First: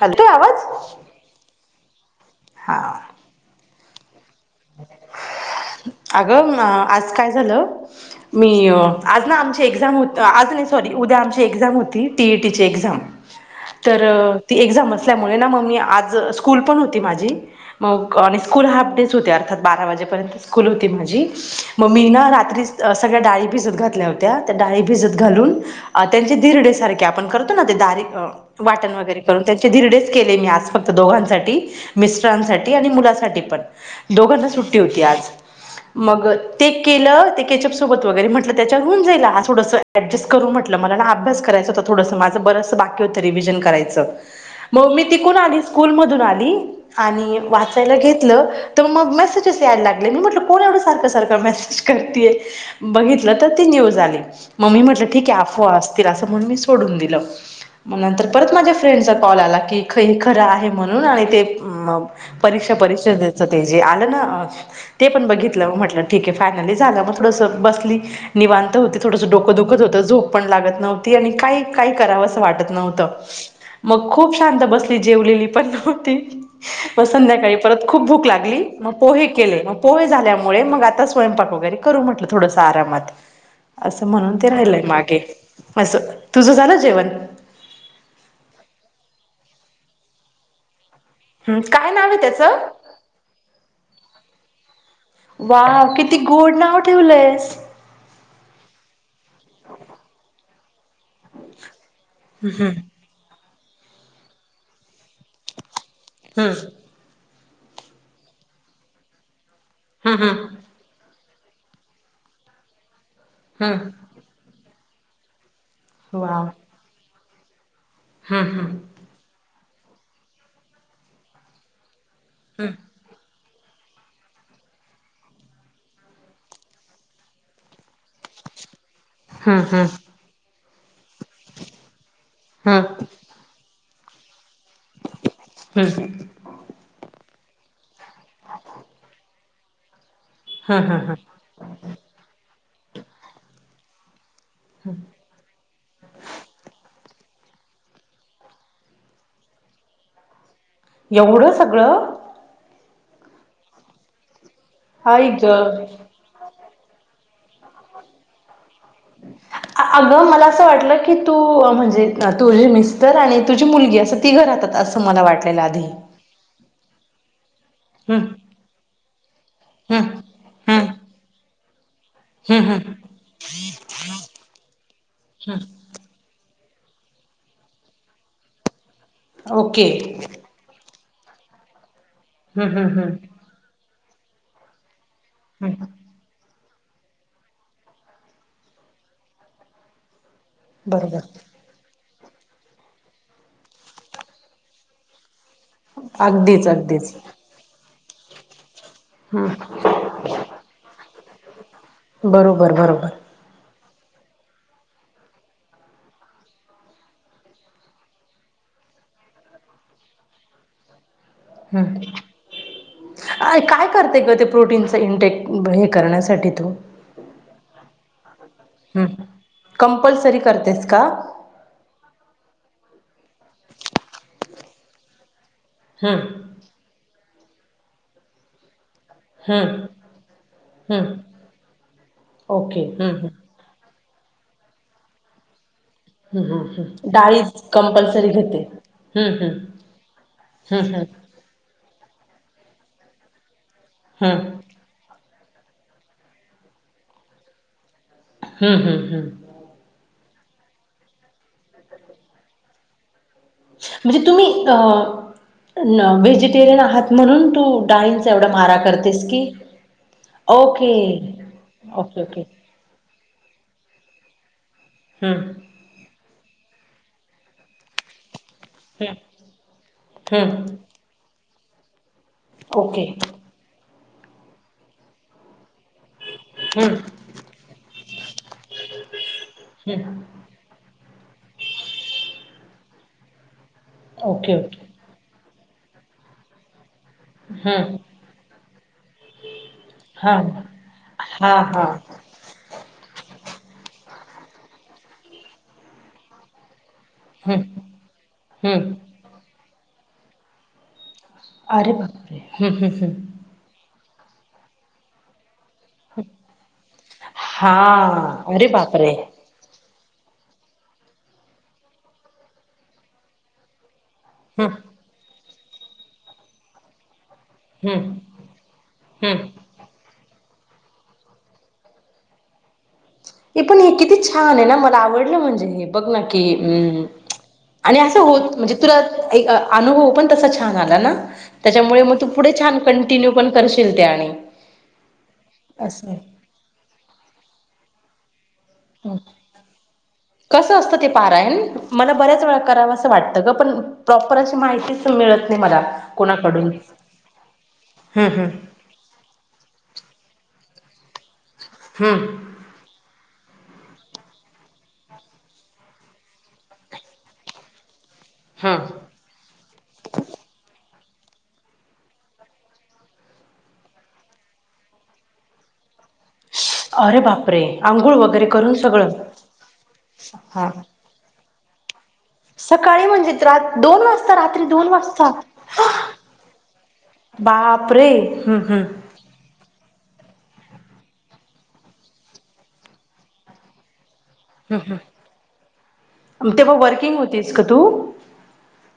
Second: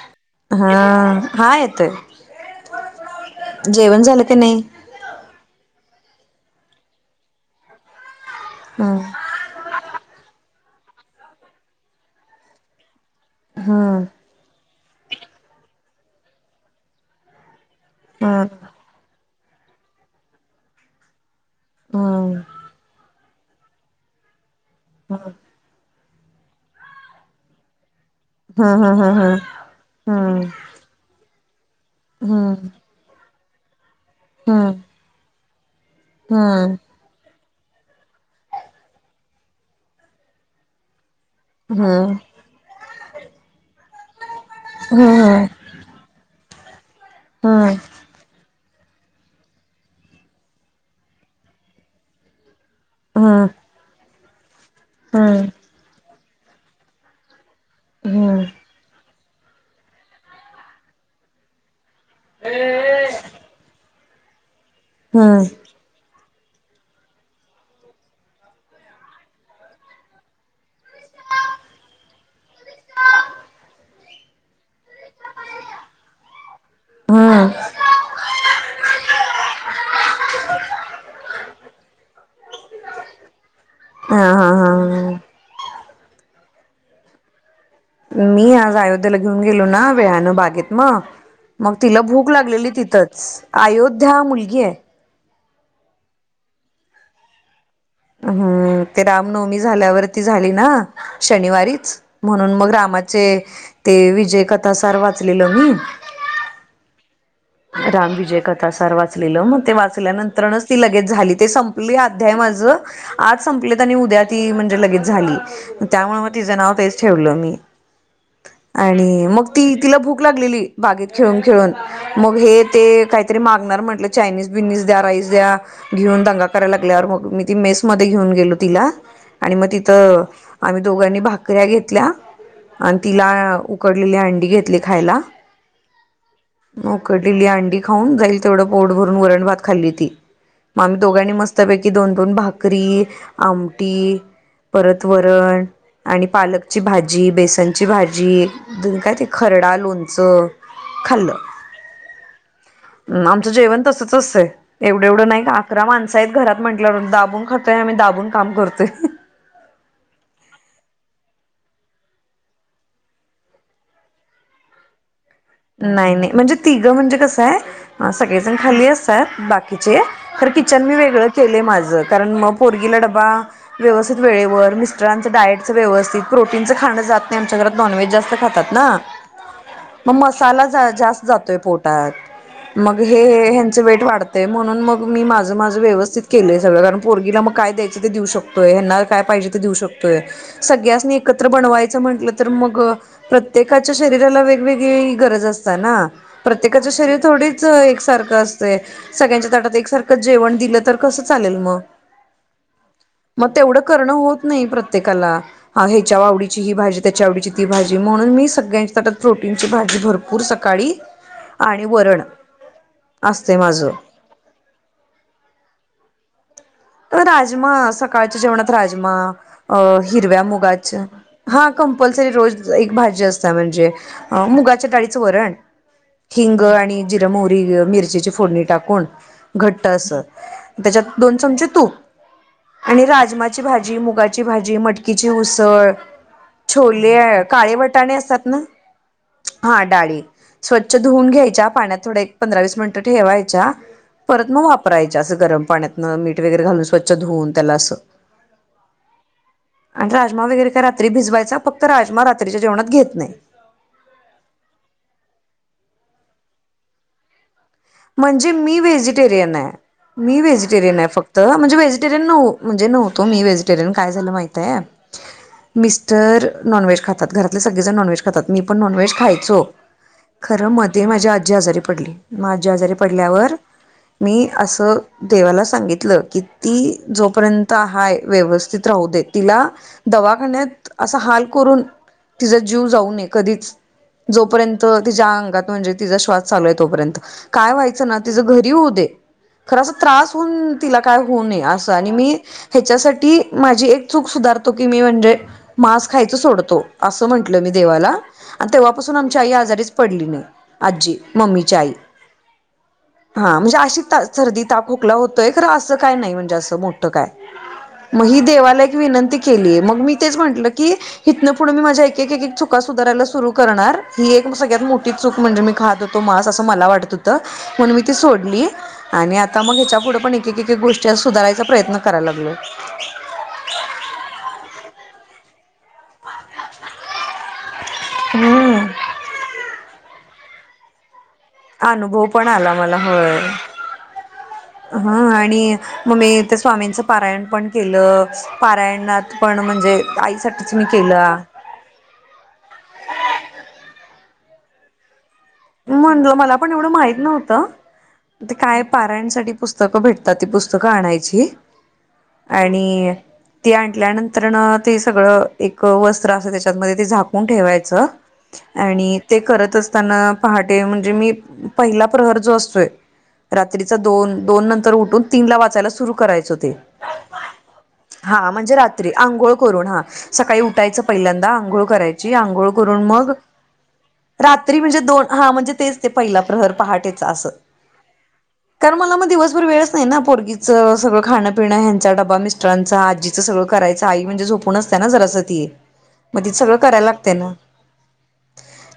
Hello येतोय आवाज हो हा हा येतयं जेवण झालं का नाही अगं आज काय झालं मी हम्म आज ना आमच्या एक्झाम होत आज नाही सॉरी उद्या आमची एक्झाम होती टीएटी ची एग्झाम तर हम्म एक्झाम असल्यामुळे ना मग मी आज स्कूल पण होती माझी मग आणि हम्म स्कूल हाफ डेच होते यार अर्थात बारा वाजेपर्यंत स्कूल होती माझी मग मी ना हम्म रात्री सगळ्या डाळी भिजत घातल्या होत्या डाळी भिजत घालून त्यांचे दिरडे सारखे आपण करतो ना ते डायरेक्ट हम्म वाटण हम्म वगैरे हम्म करून त्यांचे धिरडेच केले मी आज फक्त दोघांसाठी मिस्टरांसाठी हम्म आणि मुलासाठी पण दोघांना सुट्टी होती आज मग ते केलं ते कॅचप सोबत वगैरे म्हंटलं त्याच्यावर होउन जाईल आज थोडंसं अडजस्ट करू म्हंटलं माला ना आभ्यास करायचं हम्म हम्म होत थोडंसं हम्म माझं बरंचसं बाकी होत रिव्हिजन करायचं मग हम्म हम्म हम्म मी हम्म तिकून आली स्कूलमधून आली आणि वाचायला घेतलं तर मग मेसेजेस यायला लागले मी म्हटलं कोण एवढं सारखं सारखं मेसेज करतेय बघितलं तर ती न्यूज आली मम्मी म्हटलं ठीक आहे हम्म अफवा असतील असं म्हणून मी सोडून दिलं मग नंतर हम्म हम्म परत माझ्या फ्रेंडचा कॉल आला की ख खरं आहे म्हणून आणि ते म परीक्षा परिषदेत. आलं ना ते पण बघितलं म्हटलं ठीक आहे फायनली झालं मग थोडस बसली. निवांत होती थोडसं डोकं दुखत होतं झोप पण लागत नव्हती आणि काय काही करावं असं वाटत नव्हतं. [inaudible] मग खूप शांत बसली जेवलेली पण नव्हती मग हम्म संध्याकाळी परत खुप भूक लागली. मग पोहे केले, मग पोहे झाल्यामुळे मग आता स्वयंपाक वगैरे करू म्हटलं थोडस आरामात. असं हा म्हणून हा ते राहिलय मागें हा अस तुझं झालं जेवण? मी आज अयोध्येला घेऊन गेलो ना वेळानं बागेत मग हम्म मग काय तिला नाव आहे भूक त्याचं लागलेली तिथंच अयोध्या मुलगी आहे. वा किती गोड नाव ठेवलंयस. हम्म ते रामनवमी झाल्यावरती झाली ना शनिवारीच म्हणून मग हम्म रामा ते विजय कथा सार वाचलेल मी. हम्म. राम विजय कथा सार वाचलेलं मग ते हम्म हम्म वाचल्यानंतरच ती लगेच झाली, ते संपली अध्याय माझ आज संपलं आणि हम्म उद्या ती म्हणजे लगेच झाली त्यामुळे मग वाव तिचं नाव तेच ठेवलं मी हम्म आणि मग ती तिला भूक लागलेली बागेत खेळून खेळून मग हे ते हम्म काय तरी मागणार म्हटलं चायनीज बियनिज द्या राईस द्या घेऊन दंगा करायला लागल्यावर मग मी ती मेस मध्ये घेऊन गेलो तिला. आणि हम्म मग हम्म तिथं आम्ही दोघांनी भाकऱ्या घेतल्या आणि हम्म तिला उकडलेली अंडी घेतली खायला. हम्म ह. उकडलेली अंडी खाऊन जाईल तेवढं पोट भरून वरण भात खाल्ली ती. मग हम्म आम्ही हम्म दोघांनी मस्तपैकी दोन दोन भाकरी आमटी परत वर [unintelligible] आणि पालकची भाजी, बेसनची भाजी, द काय ते खरडा लोणचं. खाल्लं एवढं सगळं? आमचं जेवण तसच असंतय एवढं एवढं आई नाही का ग अकरा माण अस घरात म्हंटल्या दाबून खातोय आम्ही दाबून काम करतोय. अगं मला असं वाटलं की तू म्हणजे तुझी मिस्टर आणि तुझी मुलगी असं तीघ राहतात अस मला वाटलेल आधी. नाही नाही म्हणजे तिघं म्हणजे कसं आहे हम्म सगळे खाली असतात बाकीचे हम्म तर किचन हम्म मी वेगळं केलय माझ कारण मग हम्म हम्म पोरगीला डबा व्यवस्थित वेळेवर मिस्टरांचं हम्म डाएटचं व्यवस्थित प्रोटीनचं खाणं जात नाही आमच्या घरात नॉनव्हेज जास्त खातात ना. ओके. मग मसाला ज जास्त जातय हम्म पोटात मग हम्म हम्म हे ह्यांच वेट वाढ तय म्हणून मग मी माझं माझं हम्म व्यवस्थित केलंय सगळं कारण पोरगी ला मग काय द्यायच ते देऊ शकतय ह्यांना काय पाहिजे ते देऊ शकतो. तोय सगळ्यासनी एकत्र बरोबर बनवायचं म्हंटलं तर मग प्रत्येकाच्या शरीराला वेगवेग गरज असत ना अगदीच प्रत्येकाच अगदीच शरीर थोडीच एक सारखं असतय. सगळ्यांच्या हम्म ताटात एकसारखं जेवण दिलं तर कसं चालेल मग? बरोबर बरोबर मग तेवढं करणं होत नाही प्रत्येकाला. ह्याच्या आवडीची ही भाजी त्याच्या आवडीची ती भाजी म्हणून मी सगळ्यांच्या ताटात प्रो ची भाजी भरपूर सकाळी आणि हम्म वरण असतेय माझं. प्रोटीनचा इनटेक हे करण्यासाठी तो तर राजमा सकाळच्या जेवणात राजमा हम्म अ कंपल्सरी हिरव्या करतेस मुगाच का हा कंपल्सरी रोज एक भाजी असत म्हणजे मुगाच्या डाळीचं वरण हम हिंग आणि जिर मोरी मिरचीची फोडणी टाकून हम्म घट अस त्याच्यात हम्म दोन चमचे तूप ओके आणि हम्म राज हम्म आमाची भाजी मुगाची भाजी मटककीची उसळ हम्म हम्म छोले डाळी काळे वटाणे कंपल्सरी असतात ना घेते हम्म हम्म हा डाळी हं स्वच्छ हं धुवून घ्यायच्या पाण्यात थोडे पंधरा वीस मिनिटं ठेवायच्या हं परत मग वापरायच्या असं गरम पाण्यातन मीठ वगैरे घालून स्वच् धुऊन त्याला असं हम्म हम्म हम्म आणि राजमा वगैरे काय रात्री भिजवायचा फक्त राजमा रात्रीच्या जेवणात घेत नाही म्हणजे तुम्ही व्हेजिटेरियन आहात म्हणून त म्हणजे मी व्हेजिटेरियन आहे मी ओके व्हेजिटेरियन आहे फक्त म्हणजे ओके व्हेजिटेरियन ओके नव म्हणजे नवतो मी व्हेजिटेरियन काय झालं माहती आहे हम्म मिस्टर नॉनव्हेज खातरातले सगळे जण नॉनव्हेज मी पण हं नॉनवेज खायचो हं खर मध्ये माझी आजी आजारी पडली मग आजारीे ओके पडल्यावर मी असं देवाला सांगितलं की हं ती जोपर्यंत हाय व्यवस्थित राहू दे तिला हं दवा ण्यात असा हाल करून तिचा जीव जाऊ नये कधीच. ओके जोपर्यंत ओके तिच्या अंगात म्हणजे तिचा श्वास चालू आहे तोपर्यंत काय हं व्हायचं ना तिचं घरी होऊ दे खरं त्रास हां होऊन तिला काय होऊ नये हां हां असं आणि मी ह्याच्यासाठी माझी एक चूक सुधारतो की मी म्हणजे मांस खायच सोडतो असं म्हंटलं हं मी देवाला आणि हं तेव्हापासून आमची आई आजारीच पडली नाही आजी मम्मी अरे बारे ह ह् ह् हा म्हणजे अशी ता सर्दी ताक खोकला होतय खरं असं का म्हण का म हां दे अरे बापरे विनं केली मग मी तेच म्हटलं की हथनं पुढे मी माझ्या एक एक चुका सुधारायला सुरु करणार ही एक हं सगळ्यात मोठी चूक म्हणजे मी खात होतो मास असं मला वाटत म्हण हं मी ती सोडली आणि हं आता मग ह्याच्या पुढ पण एक एक गोष्टी सुधारायचा प्रयत्न कराय लागलो हे पण हे किती छान आहे ना मला आवडलं म्हणजे हे बघ ना की अम् आणि असं होत म्हणजे हम्म. तुला एक अनुभव पण तसा छान आला ना त्याच्यामुळे मग अनुभव तू पण पुढे आला छान मला कंटिन्यू होय पण करशील ते आणि हा आणि असं मग मी ते स्वामींचं पारायण पण केलं पारायणात पण म्हणजे आईसाठीठीच कसं मी असतं ते केलं पारायण मला बऱ्याच वेळा करावं असं वाटतं ग पण प्रॉपर अशी माहितीच मिळत नाही मला म्हणलं मला कोणाकडून पण एवढं माहत नव्हतं हम्म हम्म ते काय पाऱ्यांसाठी पुस्तकं भेटतात ती पुस्तकं आणायची हां आणि ती आणल्यानंतर न ते सगळं एक वस्त्र असं त्याच्यातमध्ये ते झाकून ठेवायचं हम्म आणि ते करत असताना पहाटे म्हणजे मी पहिला प्रहर जो असतोय रात्रीचा दोन दोन नंतर उठून तीनला वाचायला सुरू क अरे बापरे आंघोळ वगैरे हा करून म्हणजे सगळं रात्री आंघोळ करून हा सकाळी हा उाय पहिल्यांदा आंघोळ करायची आंघोळ करून सकाळी म्हणजे मग रात दोन वाजता रात्री म्हणजे दोन वाजता हा म्हणजे तेच पहिला प्रहर पहाटेचा अस बापरे हम्म हम्म मला मग दिवसभर वेळच नाही ना पोरगीचं सगळ खां पिं ह्यांचा डबा मिस्टरांचा आजी कराय आहे हम्म असत हम्म ना जरा मग तिथ तेव्हा सगळं करायला वर्किंग लागते होतीस ना का तू?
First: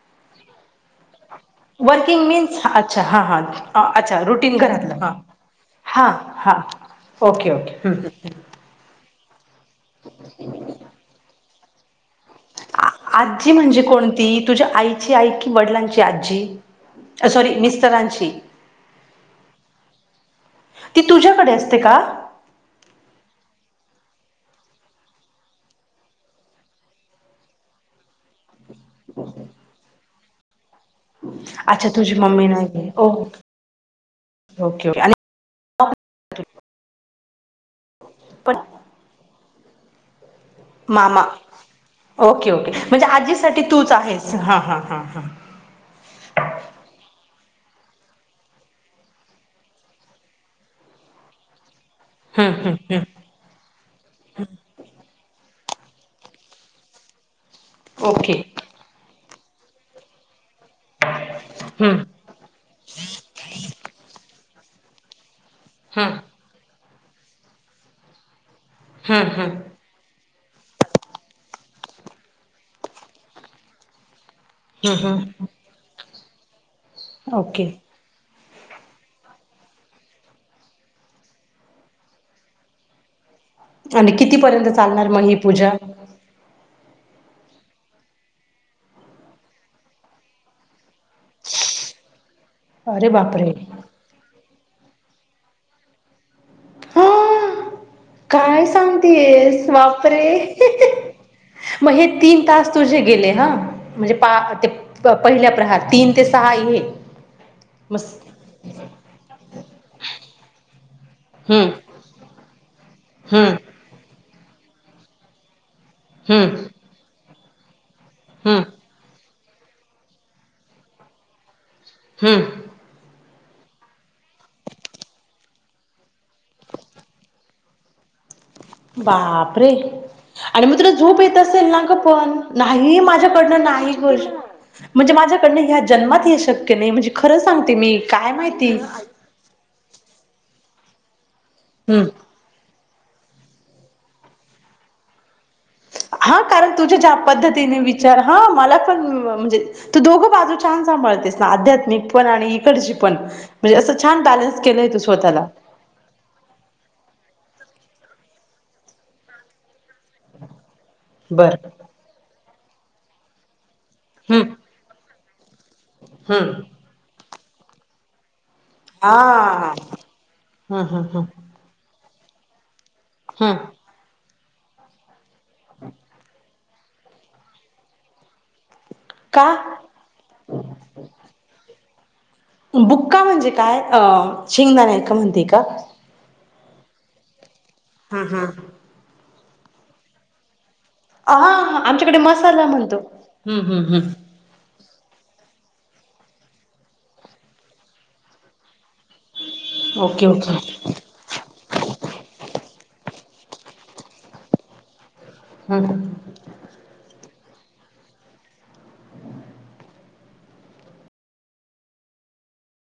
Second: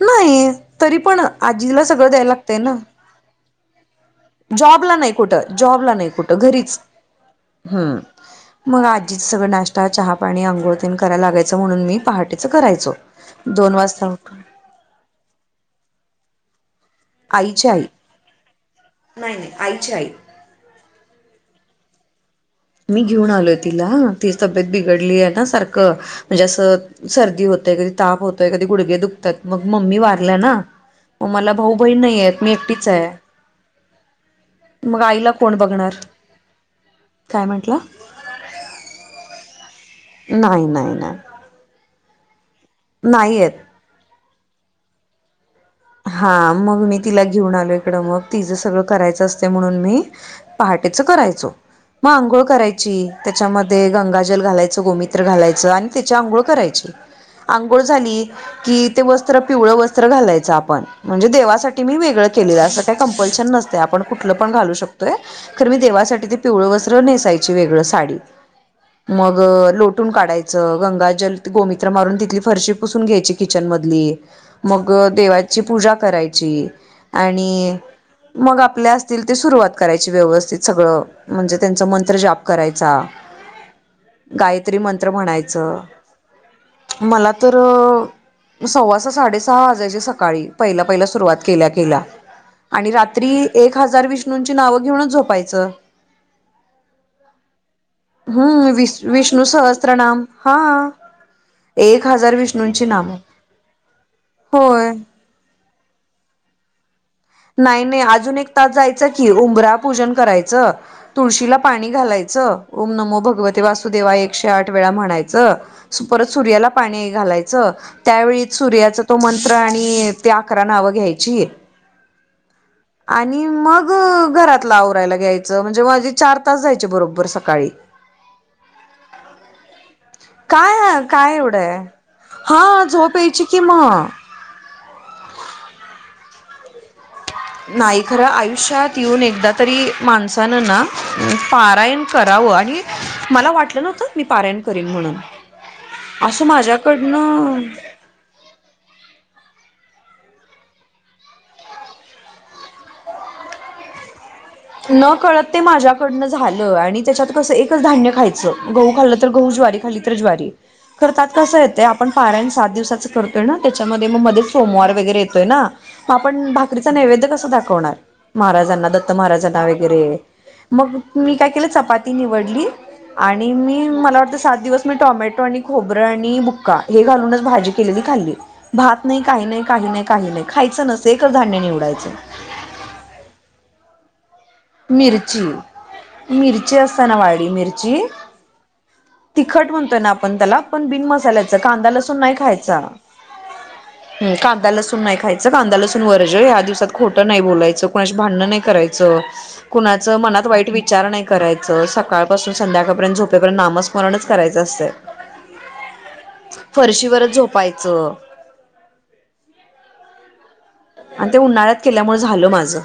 नाही. तरी पण, आजीला सगळं द्याय वर्किंग लागतंय मीन्स ना अच्छा हां हां अच्छा रुटीन जॉबला घरातलं नाही हां कुठं जॉबला नाही हां कुठं हां घरीच ओके ओके हम्म ह् मग आजीच सगळं नाश्ता चहापाणी अंघोळतीन करायला लागायचं म्हणून मी पहाटेचं आ करायचो आजी दोन म्हणजे वाजता कोणती उठून तुझ्या आईची आई की वडिलांची आजी सॉरी आईची आई मिस्तरांशी नाही नाही आईचे आहेई ती तुझ्याकडे असते का? मी घेऊन आलोय तिला, ती तब्येत बिघडली आहे ना. सारखं म्हणजे असं सर्दी होतय कधी ताप होतोय कधी गुडगे दुखतात मग मम्मी वारल्या ना मग मला भाऊ अच्छा बहीण तुझी नाही आहेत. मम्मी मी एकटीच नाहीये आहे. ओके ओके ओके मग आणि आईला कोण बघणार. काय म्हटलं. पट. नाही नाही. नाही मामा ओके ओके म्हणजे नाही आहेत आजीसाठी तूच आहेस हा हां हां हां. हा मग मी तिला घेऊन आलो. इकडं मग तिचं सगळं करायचं असते. म्हणून मी पहाटेच करायचो. मग आंघोळ हं हं करायची. हं त्याच्यामध्ये गंगाजल घालायचं. गोमित्र घालायचं. आणि त्याची आंघोळ करायचे. आंघोळ झाली ओके कि ते वस्त्र पिवळ वस्त्र घालायचं आपण. म्हणजे देवासाठी मी हं वेगळं केलेलं असं काही कंपल्शन नसते. आपण कुठलं पण घालू शकतो. मी हं देवासाठी ते पिवळ वस्त्र नेसायची वेगळ साडी. हं हं मग हं लोटून काढायचं. गंगाजल गोमित्र मारून तिथली फरशी पुसून घ्यायची किचन मधली. मग, हं हं. देवाची पूजा करायची. ओके आणि मग आपल्या असतील ते सुरुवात करायची व्यवस्थित सगळं. म्हणजे त्यांचा मंत्र जाप करायचा. आणि कितीपर्यंत गायत्री चालणार मंत्र मग ही पूजा म्हणायचं. मला तर सव्वा सहा साडेसहा वाजायची स. सकाळी पहिला पहिला सुरुवात केल्या केल्या आणि अरे रात्री बापरे एका आजार विष्णूंची नाव घेऊनच झोपायचं. हा काय हम्म विष सांगते विष्णू येस सहस्त्रनाम बापरे. हा मग हे एक हजार तीन तास विष्णूंची तुझे नाम गेले ह म्हणजे पा ते होय पहिल्या प्रहार तीन ते सहा हे नाही नाही मस् अजून एक तास जायचं कि उबरा पूजन करायचं. तुळशीला हम्म पाणी घालायचं ओम नमो हम्म भगवती वासुदेवा एकशे आठ वेळा म्हणायचं. परत हम्म सूर्याला पाणी घालायचं त्यावेळी हम्म सूर्याचं. तो मंत्र आणि त्या आकरा नावं घ्यायची. हम. आणि मग घरातला आवरायला घ्यायचं म्हणजे माझे चार तास जायचे बरोबर सकाळी. [inaudible] बापरे. आणि मग तुला काय झोप काय येत एवढं असेल आहे ना ग पण हा नाही झोप यायची कि माझ्याकडनं नाही मग गोष्ट म्हणजे माझ्याकडन ह्या जन्मात ये शक्य नाही म्हणजे. खरं सांगते मी नाही खरं काय माहिती आयुष्यात येऊन एकदा तरी माणसान ना पारायण हम्म कर मला वाटलं नवतं मी पारायण करीन म्हणून. हा असं कारण तुझ्या ज्या माझ्याकडनं पद्धतीने विचार हा मला पण म्हणजे. तू दोघं बाजू छान सांभाळतेस ना आध्यात्मिक पण आणि इकडची पण म्हणजे असं छान बॅलन्स. केलंय तू न कळत स्वतःला ते माझ्या. कडन झालं आणि त्याच्यात कसं एकच धान्य खायचं गहू खाल्लं तर गहू ज्वारी. खाल्ली तर ज्वारी खर त्यात कस बर येत आपण पा रायन सात दिवसा करतोय ना त्याच्या मध्ये मग हम्म सोमवार वगैरे येतोय ना म आपन हम्म भाकरी. कसा नैवेद्य कसा दाखवणार महाराजांना दत्त महाराजांना हा वैगरे व हम्म मग हम्म हम्म मी काय केले चपाती निवडली. हम्म मला वाटत सात दिवस मी टोमॅटो आणि खोबरं आणि भुक्का हे घालूनच भाजी केलेली खाल्ली. भात नाही काही का नाही काही नाही काही नाही खायचं नसे एक धान्य निवडायच. बुक्का म्हणजे काय. शेंगदाणे का म्हणते मिरची का मिरची असता ना वाडी मिरची. हा हा तिखट म्हणतोय ना आपण त्याला. बिन मल्याची हा कांदा आमच्याकडे लसुन नाही मसाला खायचा म्हणतो हम्म हम्म हम्म कांदा लसून नाही खायचा. कांदा लसून वर्ज या दिवसात खोटं नाही बोलायचं कोणाशी भांडणं नाही करायचं. कुणाच ओके मनात ओके वाईट विचार नाही करायचं सकाळपासून संध्याकाळपर्यंत झोपेपर्यंत नामस्मरणच करायचं असत हम फरशीवरच झोपायचं आणि ते उन्हाळ्यात केल्यामुळेळ झालं माझं